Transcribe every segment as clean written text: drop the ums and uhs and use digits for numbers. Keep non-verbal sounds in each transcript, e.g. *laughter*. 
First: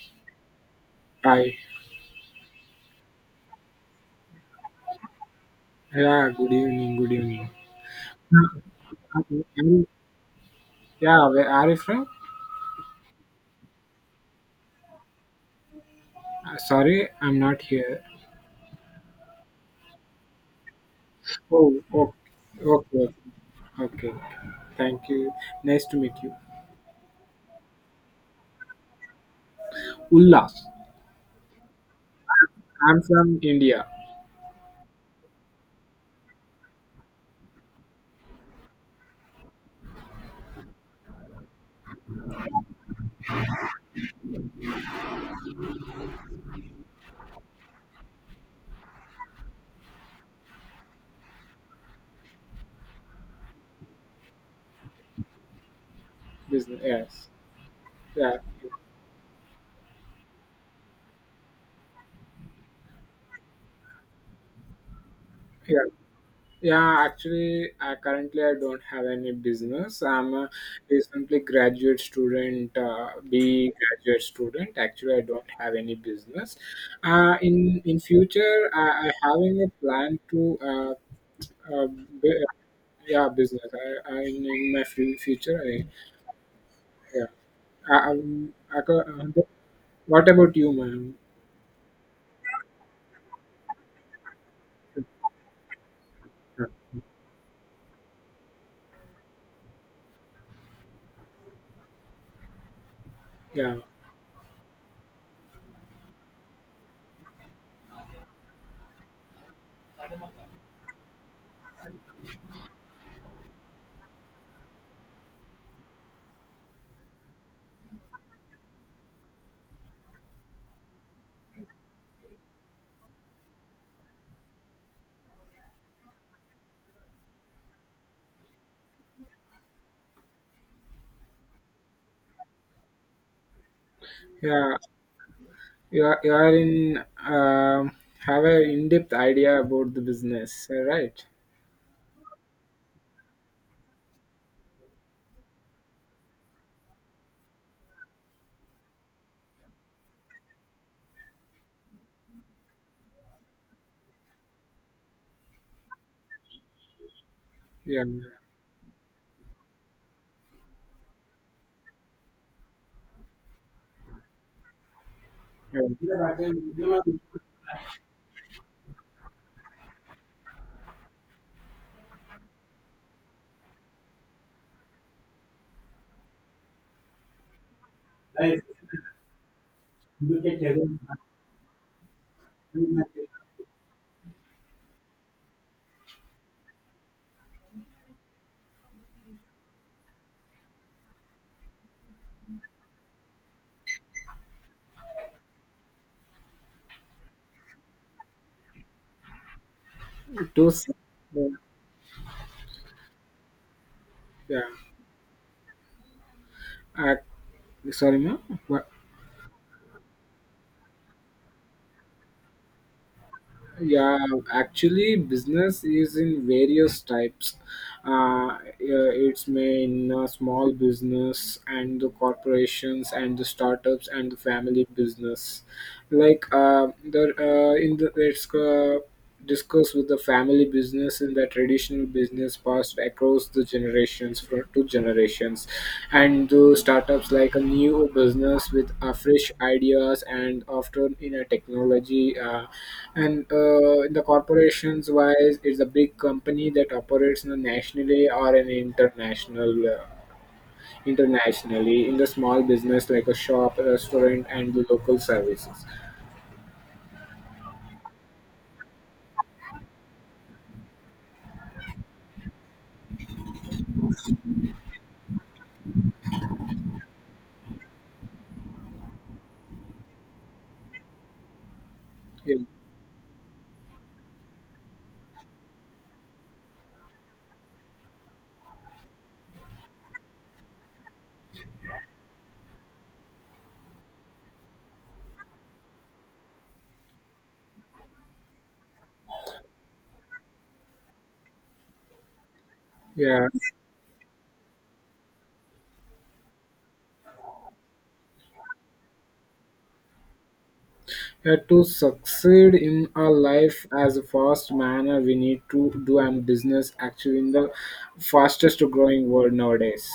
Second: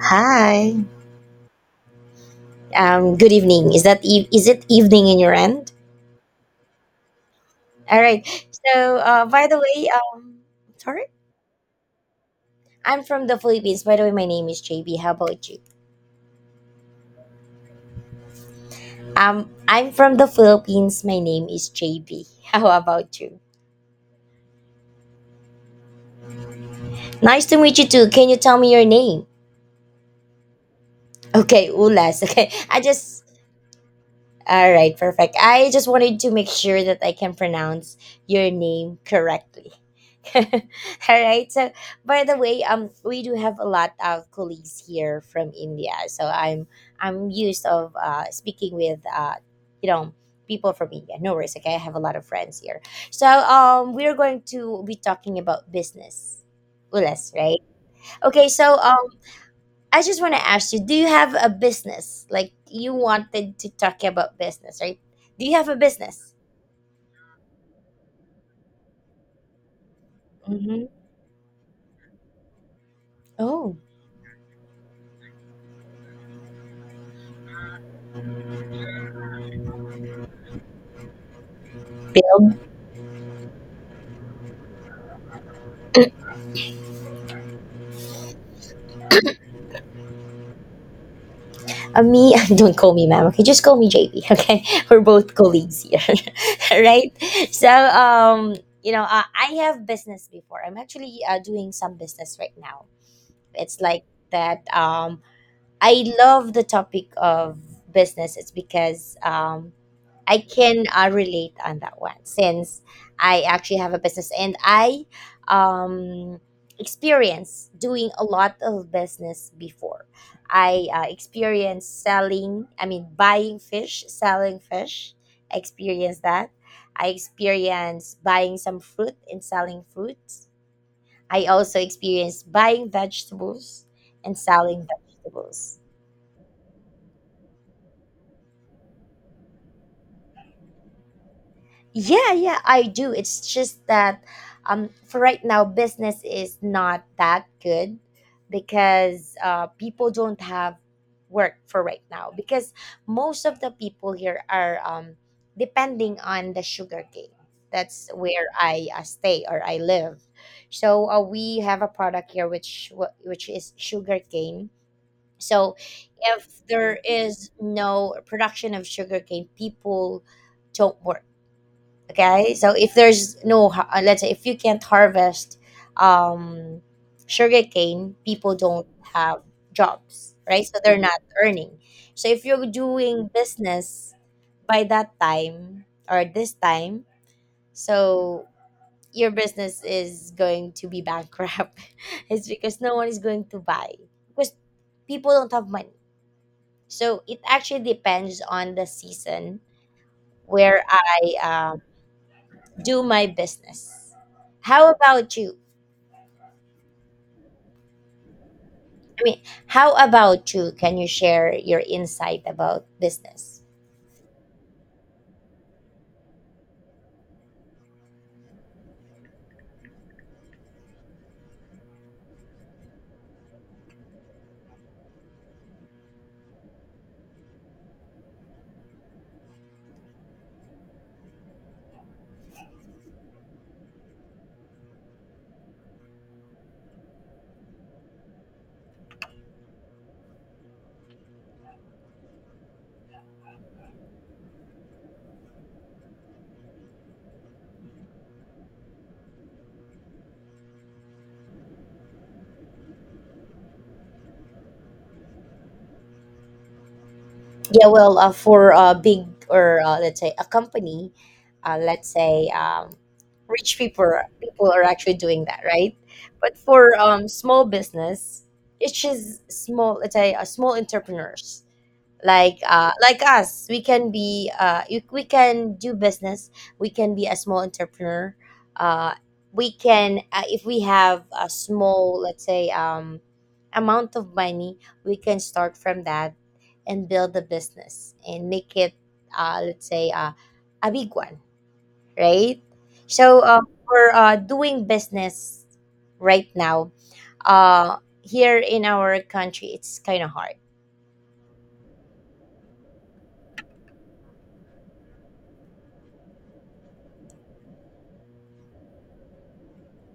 Hi. Hi. Good evening. Is that is it evening in your end? Yeah, good evening, good evening. All right. Uh, So, Are by the you- way, sorry, Yeah, where are you from? I'm from the Philippines. By the way, my name is JB. How about you? Sorry, I'm not here. I'm from the Philippines. My name is Oh, okay, JB. *laughs* okay, How okay. about you? Ok. Thank you. Nice to meet you. Nice to meet you too. Can you tell me your name? Ullas. Okay, Ulas. *laughs* Okay, I I'm just. from India. All right, perfect. I just wanted to make sure that I can pronounce your name correctly. *laughs* All right. So, by the way, we do have a lot of colleagues here from India, so I'm used of speaking with uh, you know people from India. No worries. Okay, I have a lot of friends here. So, we're going to be talking about business. Business, yes. Ulas, right? Yeah, Okay, so I just want to ask you: Do you have a business? Like you wanted to talk about business, right? Do you have a yeah. business? Yeah, actually, I currently I don't have any business. I'm a Mm-hmm. recently graduate student, B Oh, graduate student. Actually, I don't have any business. In future, I having a plan to uh, b- build. yeah business. I in my fu- future, I yeah. I, am I, co- what about you, ma'am? Me, *laughs* don't call me ma'am. Okay, just call me JB. Okay, *laughs* we're both colleagues here, *laughs* right? So, I have business before. I'm actually doing some business right now. Yeah, It's like that. I love the topic of business. It's because I can relate on that one since I actually have a business and I um, experience doing a lot of business before. I experienced selling, I mean, buying fish, selling fish. I experienced that. I experienced buying some fruit and selling fruits. I also experienced buying vegetables and yeah. selling vegetables. You are in um have a in-depth idea about the business right Yeah, yeah, I do. It's just that for right now, business is not that good because people don't have work for right now because most of the people here are depending on the sugar cane. yeah, That's where I stay or I live. So we have a product here which which is sugar cane. So yeah. if there is no production of sugar cane, people don't work. Okay, so if there's no let's say if you can't harvest um sugarcane, people don't have jobs, right? So they're not earning. So if you're doing business by that time or this time, so your business is going to be bankrupt. *laughs* It's because no one is going to buy, because people don't have money. So it actually depends on the season To where s- I yeah, do my business. yeah. How about you? Uh, sorry, ma'am. What? I mean, how about you? Can you share your insight about business? Yeah, actually, business is in various types. Yeah, it's main small business and the corporations and the startups and the family business. Like the in the it's Discussed with the family business in the traditional business passed across the generations from two generations, and the startups like a new business with fresh ideas and often in a technology and in the corporations wise, it's a big company that operates in a nationally or an international internationally, in the small business like a shop restaurant and the local services. Yeah, well, for a big or let's say a company, let's say rich people are actually doing that, right? But for small business, it's just small. Let's say small entrepreneurs. Like Yeah, like us, we can be we can do business, we can be a small entrepreneur. uh we can if we have a small, let's say amount of money, we can start from that and build a business and make it, let's say a big one, right? So yeah. For doing business right now, here in our country it's kind of hard. To succeed in our life as a fast manner, we need to do and business actually in the fastest growing world nowadays.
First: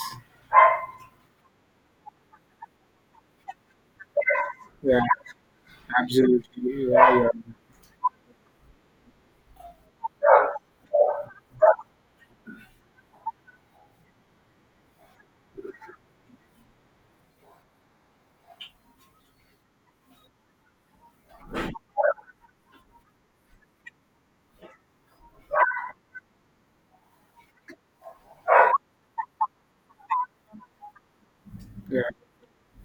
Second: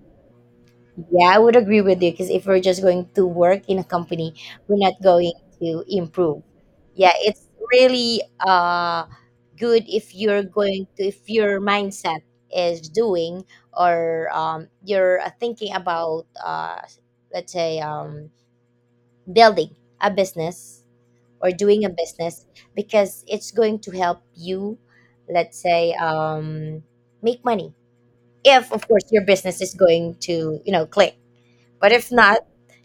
Yeah, I would agree with you because if we're just going to work in a company, we're not Yeah, going to improve. absolutely. Yeah, Yeah, yeah, it's really good if you're going to, if your mindset is doing or you're thinking about let's say building a business or doing a business, because it's going to help you, let's say make money, if of course your business is going to, you know, click. But yeah. if not,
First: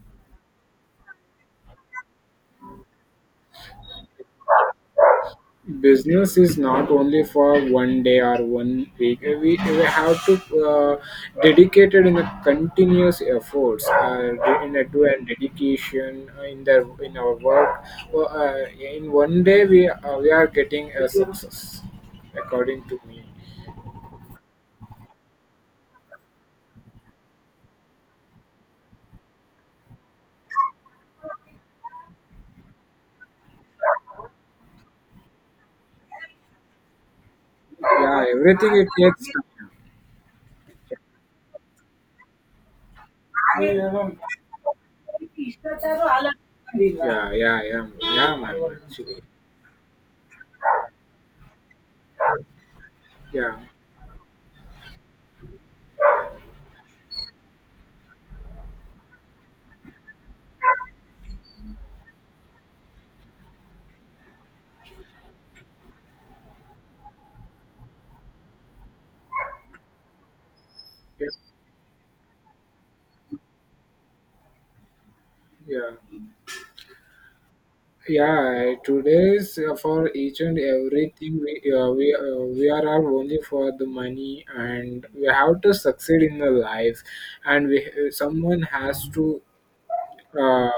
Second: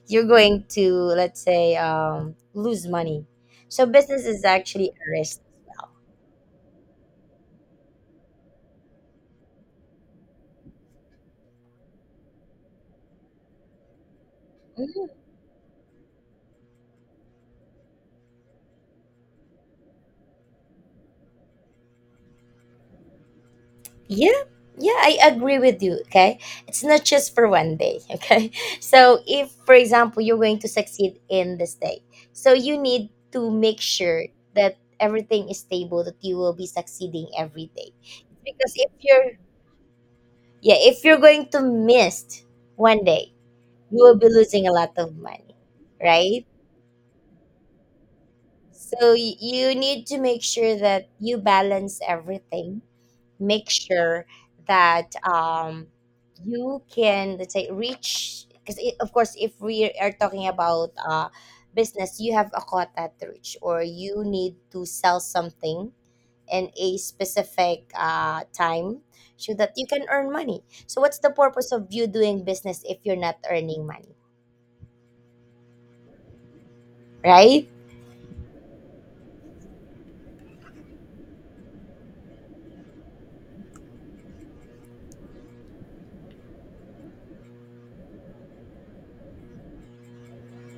you're going to, let's say, lose money. So business is actually a risk. Business is not only for one day or one week. We have to dedicated in a continuous efforts in a do Mhm. and dedication in our work. Well, in one day we are getting a success according to me. Yeah, yeah, I agree with you. Okay, it's not just for one day. Okay, *laughs* so if, for example, you're going to succeed in this day, so you need to make sure that everything is stable, that you will be succeeding every day. Yeah, everything Because it if takes yeah, if you're going to miss one day, you time, will be losing a lot of money, right? yeah, yeah, yeah, yeah man, So actually, you need to make sure that you balance everything. yeah, Make sure that you can, let's say, reach, because of course if we are talking about business, you have a quota to reach or you need to sell something in a specific time, so that you can earn money. So what's yeah, the purpose of you doing business if you're not earning money, yeah. right? Yeah, today's for each and everything we are all only for the money, and we have to succeed in the life, and we someone has to uh,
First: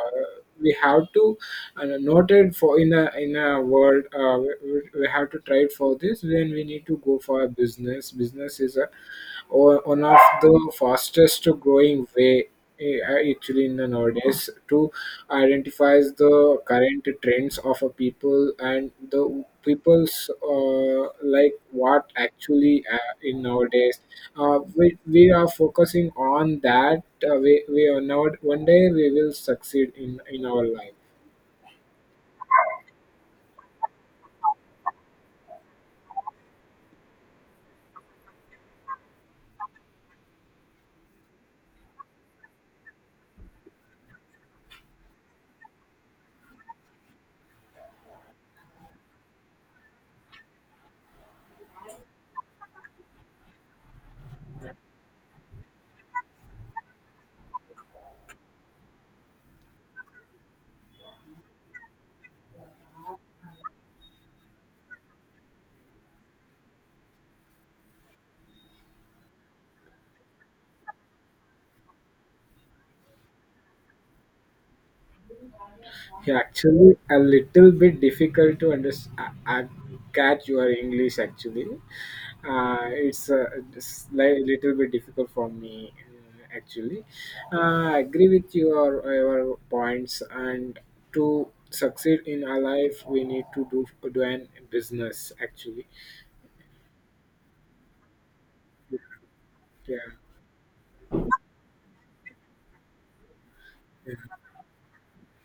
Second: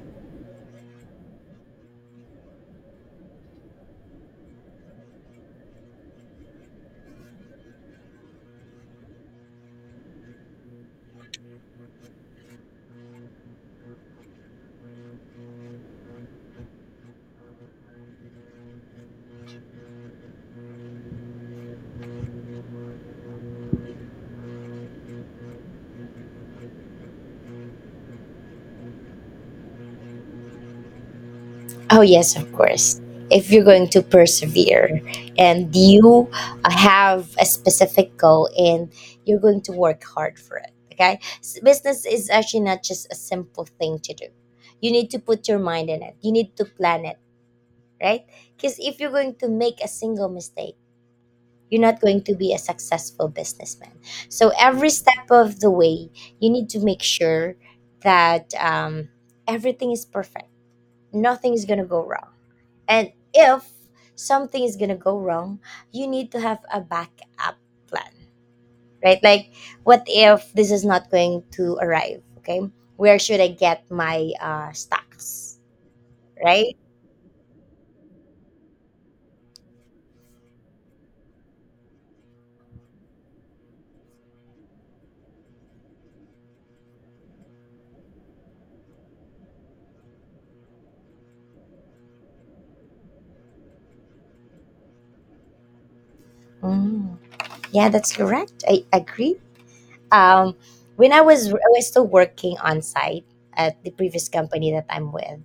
we have to note it for in a world we have to try it for this, then we need to go for a business. Business is a or one of the fastest growing way, eh, actually in the nowadays, to identify the current trends of a people and the people's like what actually in nowadays we are focusing on that. We are now one day we will succeed in our life. Oh, yes, of course. If you're going to persevere and you have a specific goal and you're going to work hard for it, okay? Business is actually not just a simple thing to do. You need to put your mind in it, you need to plan it, right? Because if you're going to make a single mistake, you're not going to be a successful businessman. So, every step of the way, you need to make sure that everything is perfect, nothing is going to go wrong, and if something is gonna go wrong, you need to have a backup plan, right? Like, what if this is not going to arrive? Okay, where should I get my stocks, Yeah, right? actually, a little bit difficult to understand. I catch your English actually. It's a it's li- little bit difficult for me actually. I agree with your points. And to succeed in our life, we need to do an business actually. Mm. Yeah, that's correct. I agree. Yeah, Um, when I was still working on site at the previous company that I'm with,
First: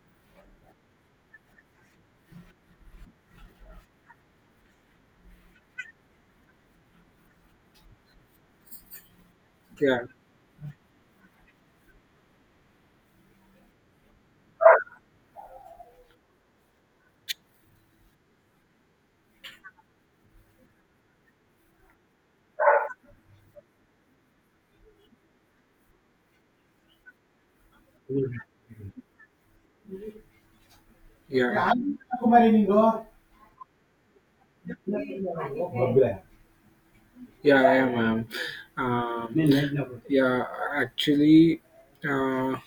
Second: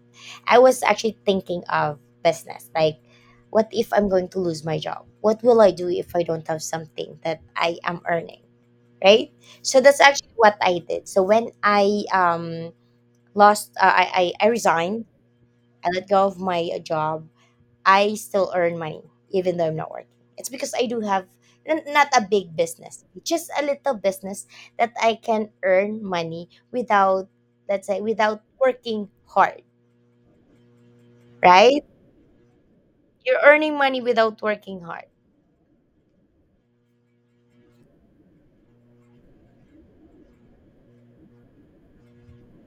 I was actually thinking of business. Like, what if I'm going to lose my job? What will I do if I don't have something that I am earning, right? So yeah, that's actually what I did. So when I lost, I resigned. I let go of my job. I still earn money even though I'm not working. It's because I do have, not a big business, just a little business, that I can earn money without, let's say, without working hard, yeah. right? Yeah. You're earning money without working hard, Yeah. I am. Um, yeah, actually, uh,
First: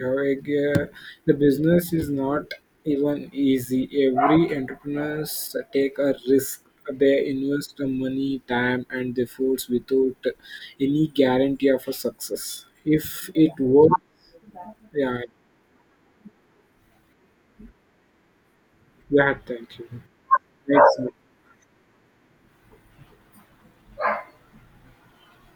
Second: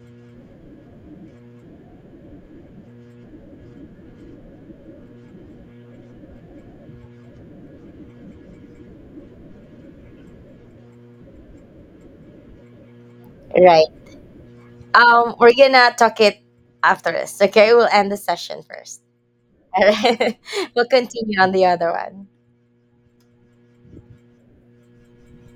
like, uh, the business is not even easy. Every entrepreneurs take a risk. They invest the money, time, and the efforts without any guarantee of a success. If it right? works, yeah, We're gonna talk it after this. Okay, we'll end the session first. yeah, thank you. *laughs* We'll Makes sense. continue on the other one.